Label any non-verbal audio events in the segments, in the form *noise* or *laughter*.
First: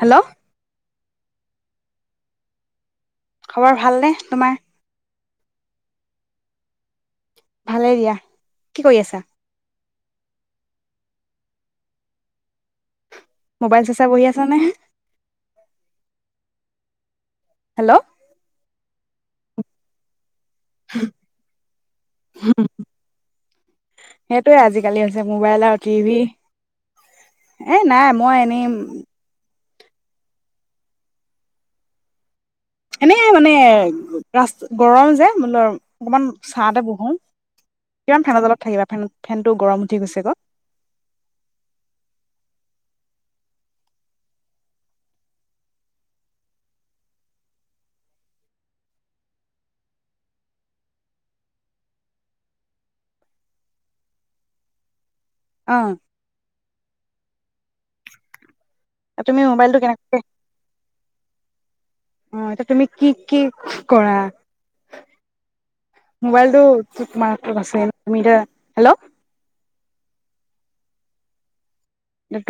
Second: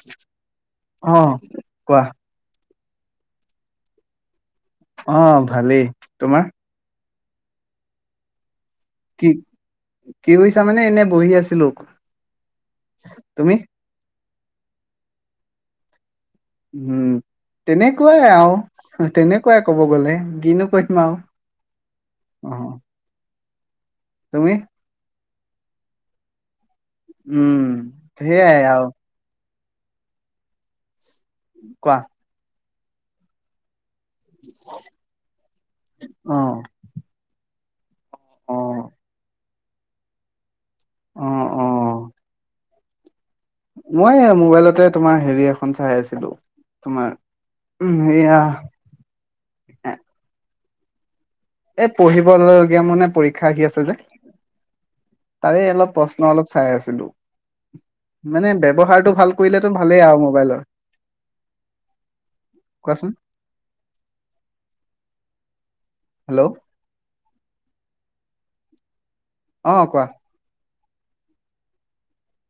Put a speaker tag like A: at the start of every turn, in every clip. A: Hello,
B: অ' কোৱা!
A: খবৰ ভালনেে তোমাৰ?
B: অ' ভালেই তোমাৰ?
A: ভালে দিয়া। কি কৰি আছা?
B: কি কৰিছা মানে এনে বহি আছিলো। তুমি
A: মোবাইল চাই চাই বহি আছোঁ। নে?
B: উম!
A: হেল্ল'
B: তেনেকুৱাই আৰু তেনেকুৱাই ক'ব গ'লে, কিনো কৰি থাকিম আৰু অ' তুমি
A: সেইটোয়ে আজিকালি মোবাইল আৰু টিভি,
B: উম
A: এ নাই মই
B: সেইয়া
A: এনেই
B: আৰু কোৱা!
A: এনেই মানে ৰাস্তা গৰম যে মো ল অকমান
B: অ
A: ছাহতে বহো কিমান ফেনৰ
B: অ
A: তলত থাকিবা ফেন ফেন টো গৰম উঠি গৈছে গ
B: অ অ' মই মোবাইলতে তোমাৰ হেৰি এখন চাই আছিলো তোমাৰ সেয়া এ, পঢ়িবগীয়া মানে পৰীক্ষা আহি আছে যে। তাৰে
A: অ
B: অলপ প্ৰশ্ন অলপ চাই আছে ে দে *unintelligible* ব্যৱহাৰটো ভাল
A: তুমি
B: কৰিলে টো
A: মোবাইলটো
B: ভালেই
A: কেনেকে
B: আৰু মোবাইলৰ
A: অ' ত তুমি কি
B: কোৱাচোন
A: কি কৰা
B: হেল্ল'
A: মোবাইলটো *unintelligible* মাৰ আছিল। *unintelligible* হেল্ল'।
B: অ' কোৱা!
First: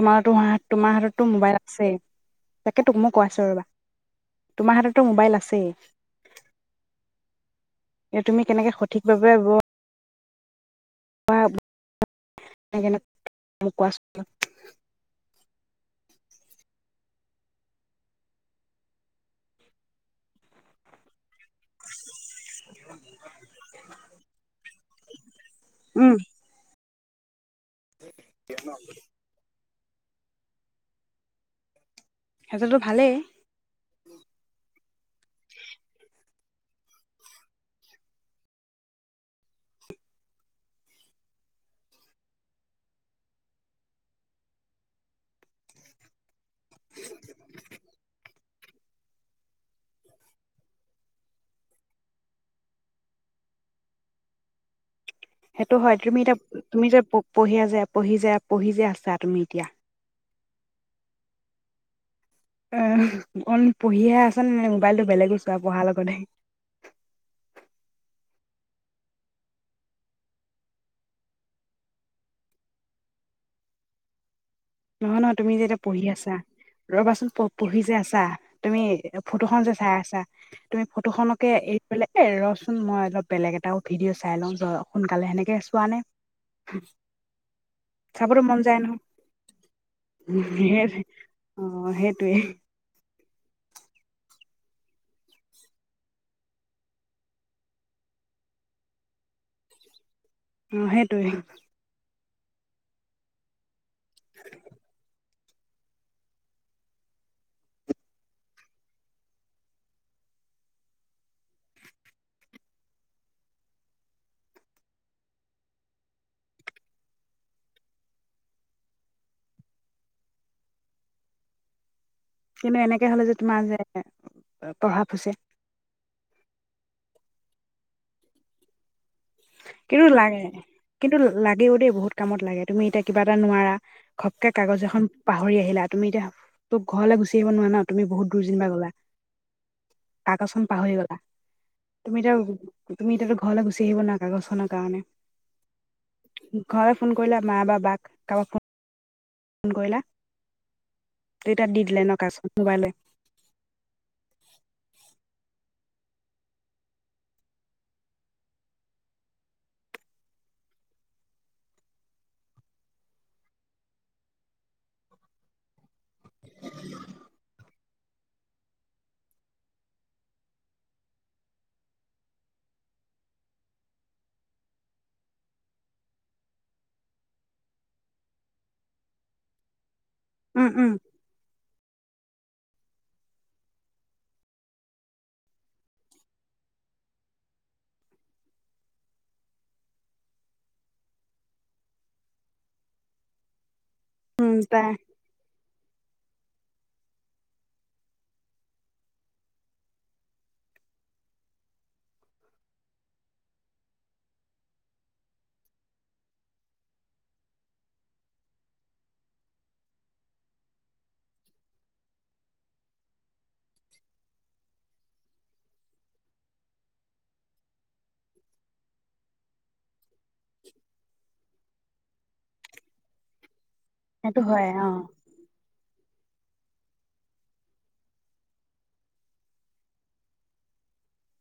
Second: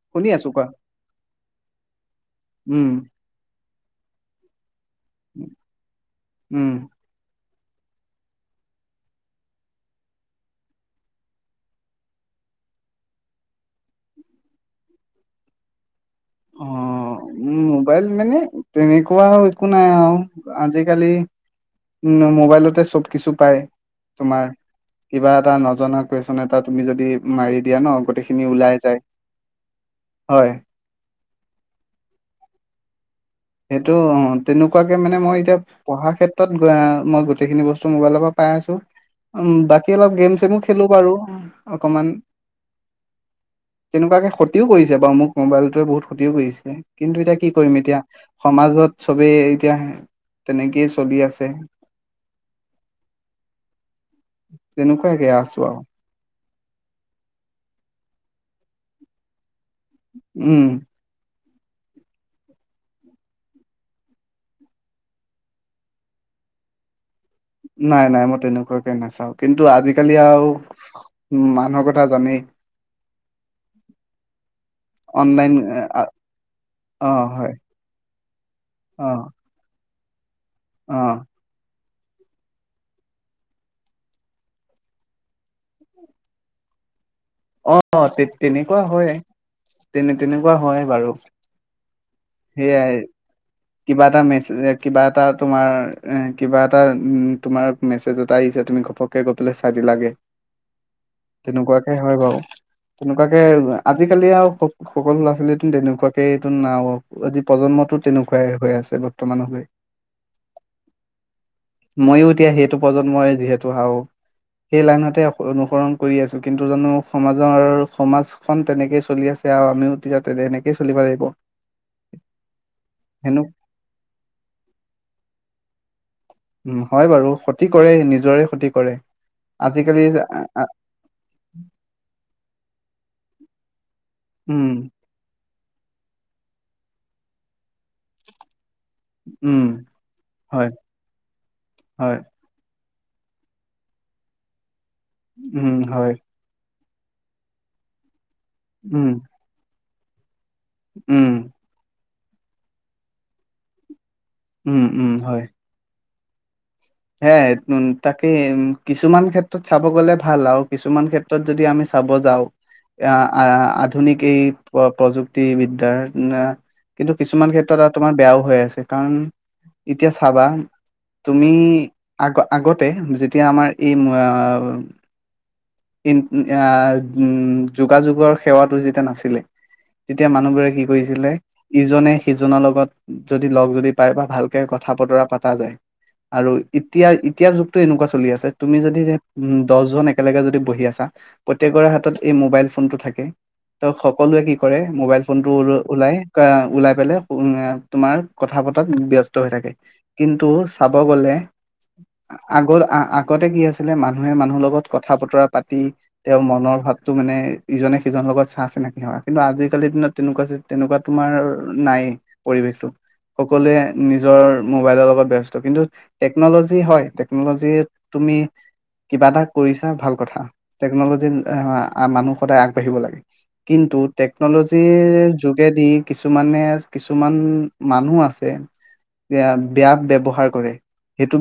A: তোমাৰ
B: শুনি
A: তো
B: আছো কোৱা
A: তোমাৰ হাততটো মোবাইল সেই তাকে
B: উম
A: তোক মই কৈ আছো ৰ'বা তোমাৰ, তো মোবাইল আছেই
B: উম
A: এ তুমি কেনেকে সঠিকভাৱে বোৱা। *unintelligible* কোৱাচোন *unintelligible*
B: অ মোবাইল মানে তেনেকুৱা একো নাই আৰু আজিকালি উম মোবাইলতে চব কিছু পায় তোমাৰ কিবাত এটা নজনা
A: উম
B: কোৱেচন এটা তুমি যদি মাৰি দিয়া ন গোটেইখিনি ওলাই যায়। হয়,
A: সিহঁতো ভালেই,
B: সেইটো অ তেনেকুৱা, তেনেকুৱাকে মানে মই এতিয়া পঢ়া ক্ষেত্ৰত মই গোটেইখিনি বস্তু মোবাইলৰ পৰা পাই আছো উম বাকী অলপ গেম চছেমো খেলো বাৰু অকমান তেনেকুৱাকে কতিও কৰিছে বাৰু মোক মোবাইলটোৱে বহুত ক্ষতিও কৰিছে কিন্তু এতিয়া কি কৰিম এতিয়া। সমাজত চ'বেই এতিয়া তেনেকেই চলি আছে। তেনেকুৱা,
A: সেইটো হয়, তুমি এতিয়া তুমি যে পঢ়িয়া যে, পঢ়ি যে পঢ়ি যে আছা, তুমি এতিয়া।
B: উম,
A: অ অ, পঢ়িহে আছা নে? মোবাইলটো বেলেগো চোৱা আৰু পঢ়াৰ লগতে।
B: নাই নাই, মই তেনেকুৱাকে নাচাও, কিন্তু আজিকালি আৰু উ মানুহৰ কথা জানেই।
A: নহয়, নহয়, তুমি
B: অনলাইন
A: যে এতিয়া পঢ়ি আছা,
B: অ
A: ৰ'বাচোন
B: হয়
A: পঢ়ি যে আছা তুমি
B: অ
A: ফটোখন যে চাই আছ তুমি
B: অ
A: ফটো খনকে এ, বোলে, এ ৰচোন মই অলপ বেলেগ এটা ভিডিঅ' চাই লওঁ সোনকালে হেনেকে চোৱা নে?
B: অ! তে
A: চাবতো মন যায়
B: তেনেকুৱা হয়। তেনে
A: অ,
B: তেনেকুৱা হয় বাৰু
A: সেইটোৱে।
B: সেয়াই কিবা এটা মেছেজ কিবা এটা তোমাৰ, এ কিবা এটা উ তোমাৰ মেছেজ এটা আহিছে তুমি ঘপককে গৈ পেলাই চাই দিলাগে।
A: অ', সেইটোৱে।
B: তেনেকুৱাকে হয় বাৰু, তেনেকুৱাকে! আজিকালি আৰু, সকলো ল'ৰা ছোৱালীয়ে তেনেকুৱাকেটো নাও আজি প্ৰজন্মটো তেনেকুৱাই হৈ আছে বৰ্তমানলৈ, ময়ো এতিয়া সেইটো প্ৰজন্মই যিহেতু আও সেই লাইনতে অনুসৰণ কৰি আছোঁ কিন্তু জানো, সমাজৰ সমাজখন তেনেকেই চলি আছে আৰু, আমিও তেতিয়া তে তেনেকেই চলিব লাগিব।
A: কিন্তু এনেকে হলে যে,
B: হেনো
A: তোমাৰ যে প্ৰভাৱ হৈছে।
B: উ! হয় বাৰু ক্ষতি কৰে, নিজৰে ক্ষতি কৰে। আজিকালি
A: কিন্তু লাগে কিন্তু লাগেও দেই বহুত কামত লাগে, তুমি এতিয়া কিবা এটা নোৱাৰা। *inaudible* ঘপকে কাগজ
B: উম
A: এখন, পা পাহৰি আহিলা, তুমি এতিয়া তো ঘৰলৈ গুচি আহিব নোৱাৰা ন! তুমি বহুত দূৰ যেনিব গ'লা,
B: উম
A: কাগজখন
B: হয়
A: পাহৰি গলা তুমি
B: হয়
A: এতিয়া, তুমি এতিয়া টো ঘৰলৈ গুচি আহিব নোৱাৰা। কাগজখনৰ কাৰণে।
B: উম, হয়।
A: ঘৰলৈ ফোন কৰিলে, মা বা বাক কাৰোবাক,
B: উম!
A: ফোন কৰিলা?
B: উম
A: ত, এতিয়া দি দিলে ন? *inaudible*
B: উম! উম, হয়। হে তাকে কিছুমান ক্ষেত্ৰত চাব গ'লে ভাল, আৰু কিছুমান ক্ষেত্ৰত যদি আমি চাব যাওঁ, আহ আধুনিক এই প্ৰযুক্তি বিদ্যাৰ। উ! কিন্তু, কিছুমান ক্ষেত্ৰত তোমাৰ বেয়াও হৈ আছে। কাৰণ, এতিয়া চাবা তুমি আগ আগতে, যেতিয়া আমাৰ এই ই আহ উম! যোগাযোগৰ সেৱাটো যেতিয়া নাছিলে, তেতিয়া
A: উম
B: মানুহবোৰে কি
A: উম
B: কৰিছিলে ইজনে। সিজনৰ লগত যদি লগ যদি পায় বা ভালকে কথা বতৰা পতা যায় আৰু। এতিয়া এতিয়াৰ যুগটো এনেকুৱা চলি আছে তুমি যদি দহজন একেলগে যদি বহি আছা প্ৰত্যেকৰে হাতত এই মোবাইল ফোনটো থাকে ত' সকলোৱে
A: উম
B: কি কৰে
A: তাই
B: মোবাইল ফোন টো ওলাই। ওলাই পেলাই তোমাৰ কথা পতাত ব্যস্ত হৈ থাকে কিন্তু চাব গ'লে। আগৰ আগতে কি আছিলে মানুহে মানুহৰ লগত কথা বতৰা পাতি তেওঁৰ মনৰ ভাৱটো মানে ইজনে সিজনৰ লগত চা চিনাকি হোৱা কিন্তু আজিকালিৰ দিনত তেনেকুৱা তেনেকুৱা তোমাৰ নাই পৰিৱেশটো সকলোৱে নিজৰ মোবাইলৰ লগত ব্যস্ত কিন্তু *inaudible* টেকনোলজি হয়, টেকনোলজি তুমি কিবা এটা কৰিছা ভাল কথা টেকনোলজিৰ মানুহ সদায় আগবাঢ়িব লাগে *inaudible* কিন্তু
A: সেইটো হয় অ
B: টেকনোলজিৰ যোগেদি *unintelligible* কিছুমানে কিছুমান মানুহ আছে এ বেয়া ব্যৱহাৰ কৰে *inaudible*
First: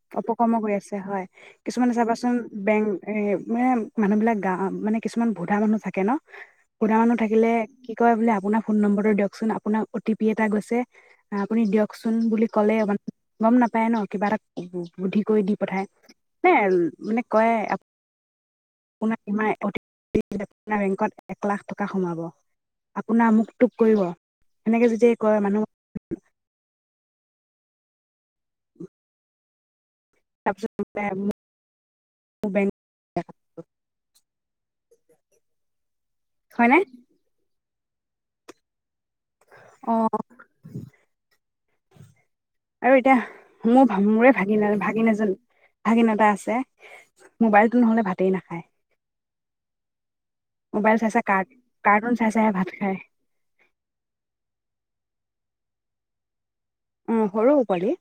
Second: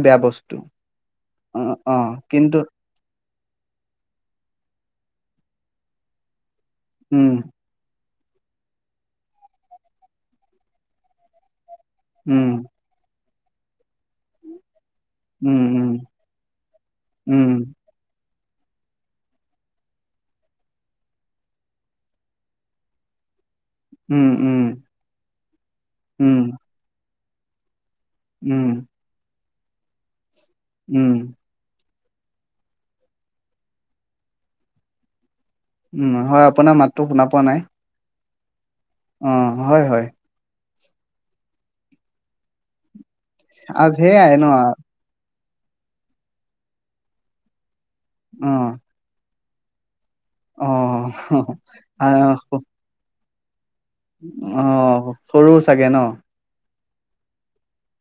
B: বেয়া বস্তু
A: অপকৰ্ম কৰি আছে হয়
B: অ
A: কিছুমানে
B: অ
A: চাবাচোন
B: কিন্তু
A: বেংক এ মানে মানুহ বিলাক গা মানে কিছুমান কিছুমান বুধা মানুহ থাকে ন *inaudible* বুঢ়া মানুহ
B: উম
A: থাকিলে কয় বোলে আপোনাৰ ফোন নম্বৰ দিয়কচোন আপুনাৰ অ তি পি এটা গৈছে আপুনি দিয়ক কচোন বুলি
B: উম
A: ক'লে অবান গম নাপেই ন কিবা এটা উহু বুদ্ধি কৰি দি
B: উম
A: পঠায় নে মানে
B: উম
A: কয় *unintelligible* আ বেংকত এক লাখ টকা সোমাব আপোনাৰ মোক তোক কৰিব
B: উম উম
A: সনেকে যেতিয়া কয় মানুহ
B: উম উম উম
A: আজি দুটাই আমি
B: উম
A: *unintelligible*
B: উম হয় আপোনাৰ
A: নে?
B: মাততো শুনা পোৱা নাই অঁ হয়
A: অ'
B: হয়
A: *unintelligible* এতিয়া
B: আজ
A: মোৰ মোৰে
B: সেয়াই
A: ভাগি ন ভাগি নাজানো ভাগীন এটা আছে মোবাইল নহ'লে ভাতেই
B: অ
A: নাখায়
B: অ
A: মোবাইল চাইছে কাৰ্টুন চাই
B: আহ
A: চাই ভাত খাই
B: অ সৰু চাগে ন
A: উ সৰুও পাৰি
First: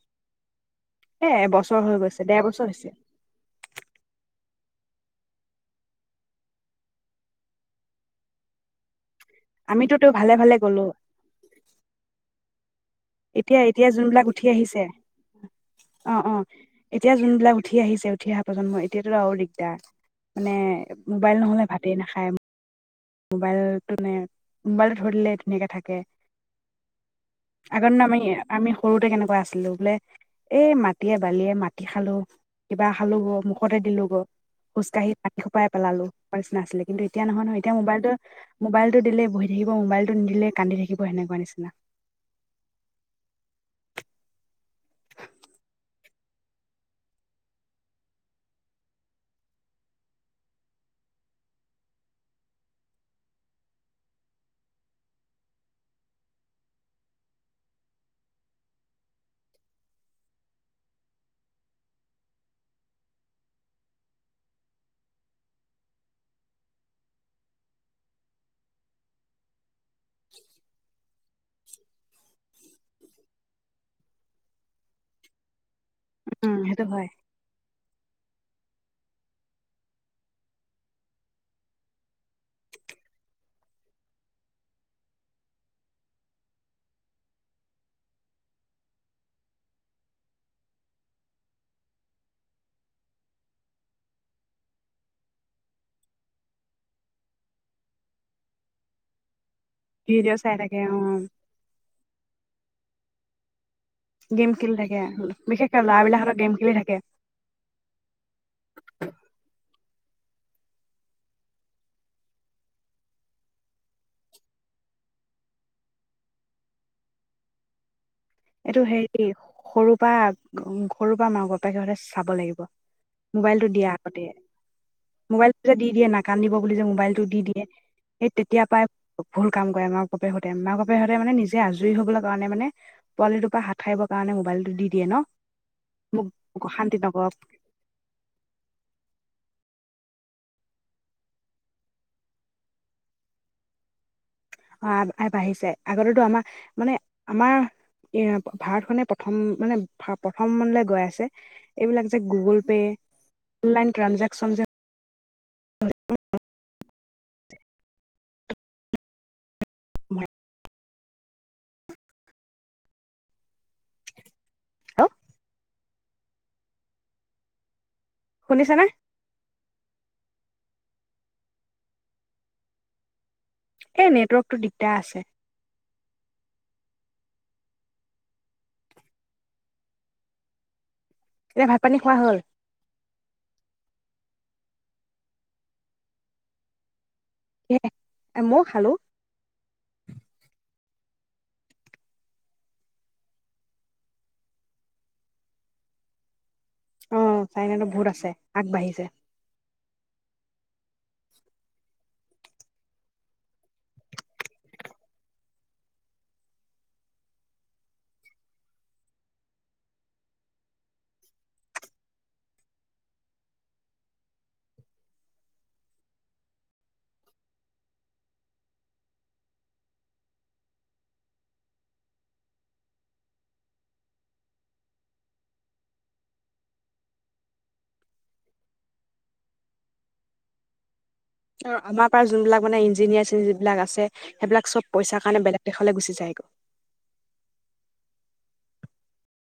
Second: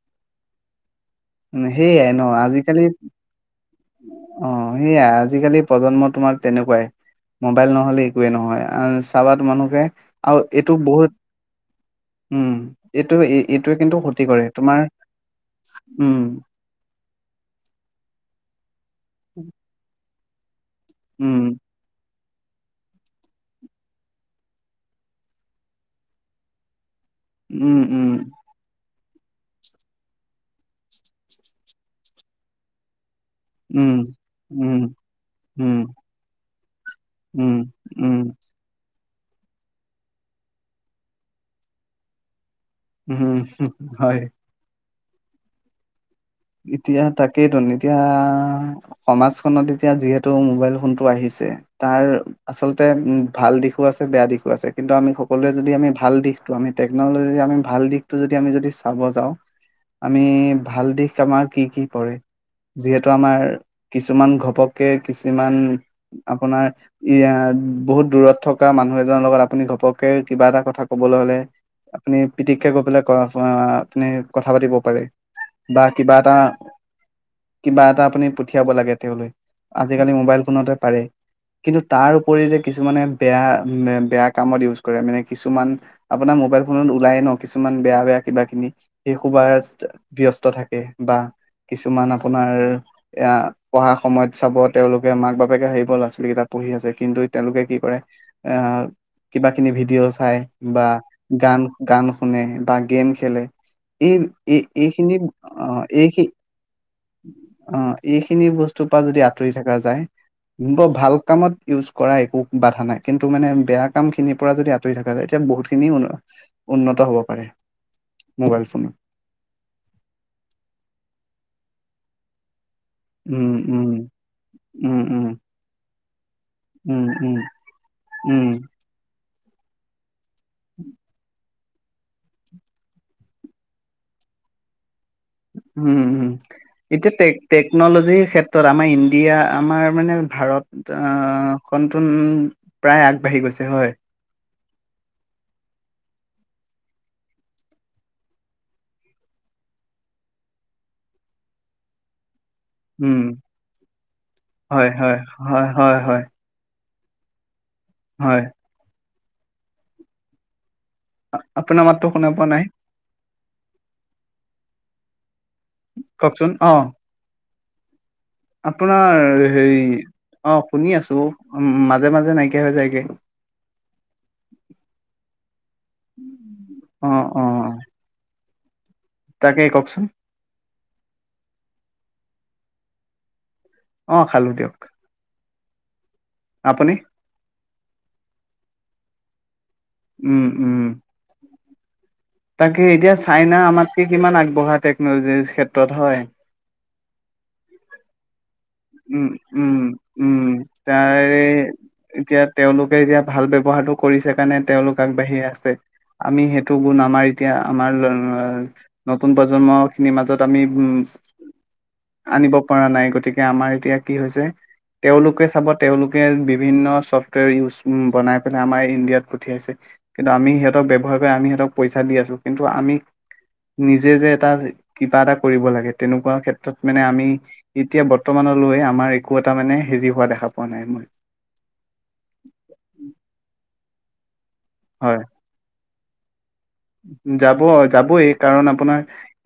B: সেইয়াই ন আজিকালি অ সেইয়া আজিকালি প্ৰজন্ম তোমাৰ তেনেকুৱাই মোবাইল নহলে একয়ে নহয় চাবাত মানুহকে
A: আমিতো তেওঁ ভালে
B: আৰু
A: ভালে
B: এইটো
A: গ'লো
B: বহুত উম এইটো
A: এতিয়া
B: এইটোৱে
A: এতিয়া
B: কিন্তু ক্ষতি
A: যোনবিলাক উঠি
B: কৰে
A: আহিছে
B: তোমাৰ, উম
A: অ' অ' এতিয়া যোনবিলাক উঠি আহিছে উঠি অহা প্ৰজন্ময় *unintelligible* দিগদাৰ। মানে, মোবাইল
B: উম
A: নহ'লে ভাতেই নাখায়। মোবাইলটো নে মোবাইলটো ধৰি দিলে ধুনীয়াকে থাকে।
B: উম
A: আগৰ ন'
B: উম
A: আমি আমি সৰু *unintelligible* কেনেকুৱা আছিলো, বোলে এই মাটিয়ে বালিয়ে মাটি খালো কিবা খালো গ, মুখতে
B: উম,
A: দিলো গ,
B: উম,
A: খোজকাঢ়ি পানী সোপাই
B: উম,
A: পেলালো নিচিনা আছিলে কিন্তু এতিয়া নহয়
B: উম,
A: নহ মোবাইল মল
B: উম,
A: মবাইল টো দিলে বহি থাকিব মোবাইল টো নিদিলে কান্দি থাকিব সেনেকুৱা নিচিনা।
B: উ হম হয়। এতিয়া তাকেইতো, এতিয়া সমাজখনত এতিয়া যিহেতু মোবাইল ফোনটো আহিছে তাৰ আচলতে ভাল দিশো আছে বেয়া দিশো আছে, কিন্তু আমি সকলোৱে যদি আমি ভাল দিশটো, আমি টেকনলজি আমি ভাল দিশটো যদি আমি যদি চাব যাওঁ, আমি ভাল দিশ *unintelligible* যিহেতু আমাৰ, কিছুমান ঘপকে কিছুমান, আপোনাৰ ই বহুত দূৰত থকা মানুহ এজনৰ লগত আপুনি ঘপক কিবা এটা কথা কবলৈ হলে আপুনি পীতিকে গৈ পেলাই ক *unintelligible* কথা পাতিব পাৰে বা কিবা
A: সেইটো হয়
B: এটা-কিবা এটা আপুনি পঠিয়াব লাগে তেওঁলৈ, আজিকালি মোবাইল ফোনতে পাৰে, কিন্তু তাৰ উপৰি যে কিছুমানে বেয়া-বেয়া কামত ইউজ কৰে মানে কিছুমান আপোনাৰ মোবাইল ফোনত ওলায়ে ন' কিছুমান বেয়া বেয়া কিবা কিবি, সেই সোপাত ব্যস্ত থাকে। *unintelligible* বা কিছুমান আপোনাৰ এয়া পঢ়া সময়ত চাব তেওঁলোকে মাক বাপেকে আহিব ল'ৰা ছোৱালী কেইটা পঢ়ি আছে কিন্তু তেওঁলোকে কি কৰে এ কিবা কিনি ভিডিঅ' চাই বা গান-গান শুনে বা গেম খেলে।
A: গেম
B: এই-এই
A: খেলি থাকে
B: এইখিনি
A: বিশেষকে
B: অ'
A: ল'ৰাবিলাকহঁতৰ গেম খেলি থাকে
B: এইখিন-অ' এইখিনি বস্তুৰ পৰা যদি আঁতৰি থকা *unintelligible* ভাল কামত ইউজ কৰা একো বাধা নাই কিন্তু মানে বেয়া কাম খিনিৰ পৰা যদি আঁতৰি থকা যায় এতিয়া বহুতখিনি উন্নত হব পাৰে। মোবাইল
A: এইটো
B: ফোনত
A: হেৰি সৰুৰ পৰা সৰুৰ পৰা মাক-বাপেক হঁতে চাব লাগিব।
B: উম
A: মোবাইলটো দিয়ে
B: উম
A: আগতে,
B: উম উম
A: মোবাইলটো যে দি দিয়ে নাকান্দিব বুলি যে
B: উম
A: মোবাইলটো
B: উম
A: দি দিয়ে, সেই
B: উম
A: তেতিয়া পাই ভুল কাম কৰে আমাক *unintelligible* মাক-বাপেকহঁতে মানে নিজ যে আজৰি হ'বৰ কাৰণে মানে পোৱালিটোৰ পৰা হাত সাৰিব কাৰণে মোবাইলটো দি দিয়ে ন'!
B: উম হম
A: মোক শান্তি
B: এতিয়া
A: নকৰক
B: টেক টেকনলজিৰ ক্ষেত্ৰত আমাৰ ইণ্ডিয়া আমাৰ, মানে ভাৰত আ *unintelligible* প্ৰায় আগবাঢ়ি গৈছে হয়!
A: আ-আগবাঢ়িছে আগতেতো আমাৰ মানে আমাৰ এ ভাৰতখনে প্ৰথম মানে প্ৰথমলে গৈ আছে, এইবিলাক যে গুগল পে
B: উম
A: অনলাইন ট্ৰেনজেকচন যে
B: হয়-হয়-হয়।
A: *inaudible*
B: হয়।
A: মই।
B: আ, আপোনাৰ মাতো শুনা পোৱা নাই।
A: আ
B: কওকচোন অ'।
A: শুনিছানে
B: আপোনাৰ হেৰি অ, শুনি আছোঁ, উম মাজে-মাজে নাইকিয়া হৈ যায়গৈ।
A: এই নেটৱৰ্কটো দিগদাৰ আছে।
B: অ'-অ'-অ' তাকে কওঁকচোন।
A: এয়া ভাত পানী খোৱা হ'ল।
B: অ খালোঁ দিয়ক। আপুনি?
A: এ মই খালোঁ।
B: উম--উম। তাকে এতিয়া চাইনা আমাতকে কিমান আগবঢ়া টেকন'লজিৰ ক্ষেত্ৰত হয়।
A: অ চাইনাতো বহুত আছে আগবাঢ়িছে
B: উম--উম--উম। উম, তাৰে এতিয়া তেওঁলোকে এতিয়া ভাল ব্যৱহাৰটো কৰিছে কাৰণে তেওঁলোক আগবাঢ়ি আছে আমি সেইটো গুণ আমাৰ এতিয়া আমাৰ *unintelligible* নতুন প্ৰজন্মখিনিৰ মাজত আমি উম আনিব পৰা নাই গতিকে আমাৰ এতিয়া কি হৈছে, তেওঁলোকে চাব তেওঁলোকে বিভিন্ন চফ্টৱেৰ ইউজ বনাই পেলাই আমাৰ ইণ্ডিয়াত পঠিয়াইছে কিন্তু আমি সিহঁতক ব্যৱহাৰ কৰি আমি সিহঁতক পইচা দি আছোঁ কিন্তু আমি নিজে যে এটা কিবা এটা কৰিব লাগে তেনেকুৱা ক্ষেত্ৰত মানে আমি এতিয়া বৰ্তমানলৈ আমাৰ একো এটা মানে হেৰি হোৱা দেখা পোৱা নাই মই।
A: অ', আমাৰ পৰা যোনবিলাক মানে ইঞ্জিনিয়াৰ চিনঞ্জিনিয়াৰবিলাক আছে সেইবিলাক
B: হয়
A: পইচাৰ কাৰণে বেলেগ দেশলৈ গুচি যায়। *unintelligible*
B: যাব যাবই কাৰণ আপোনাৰ এ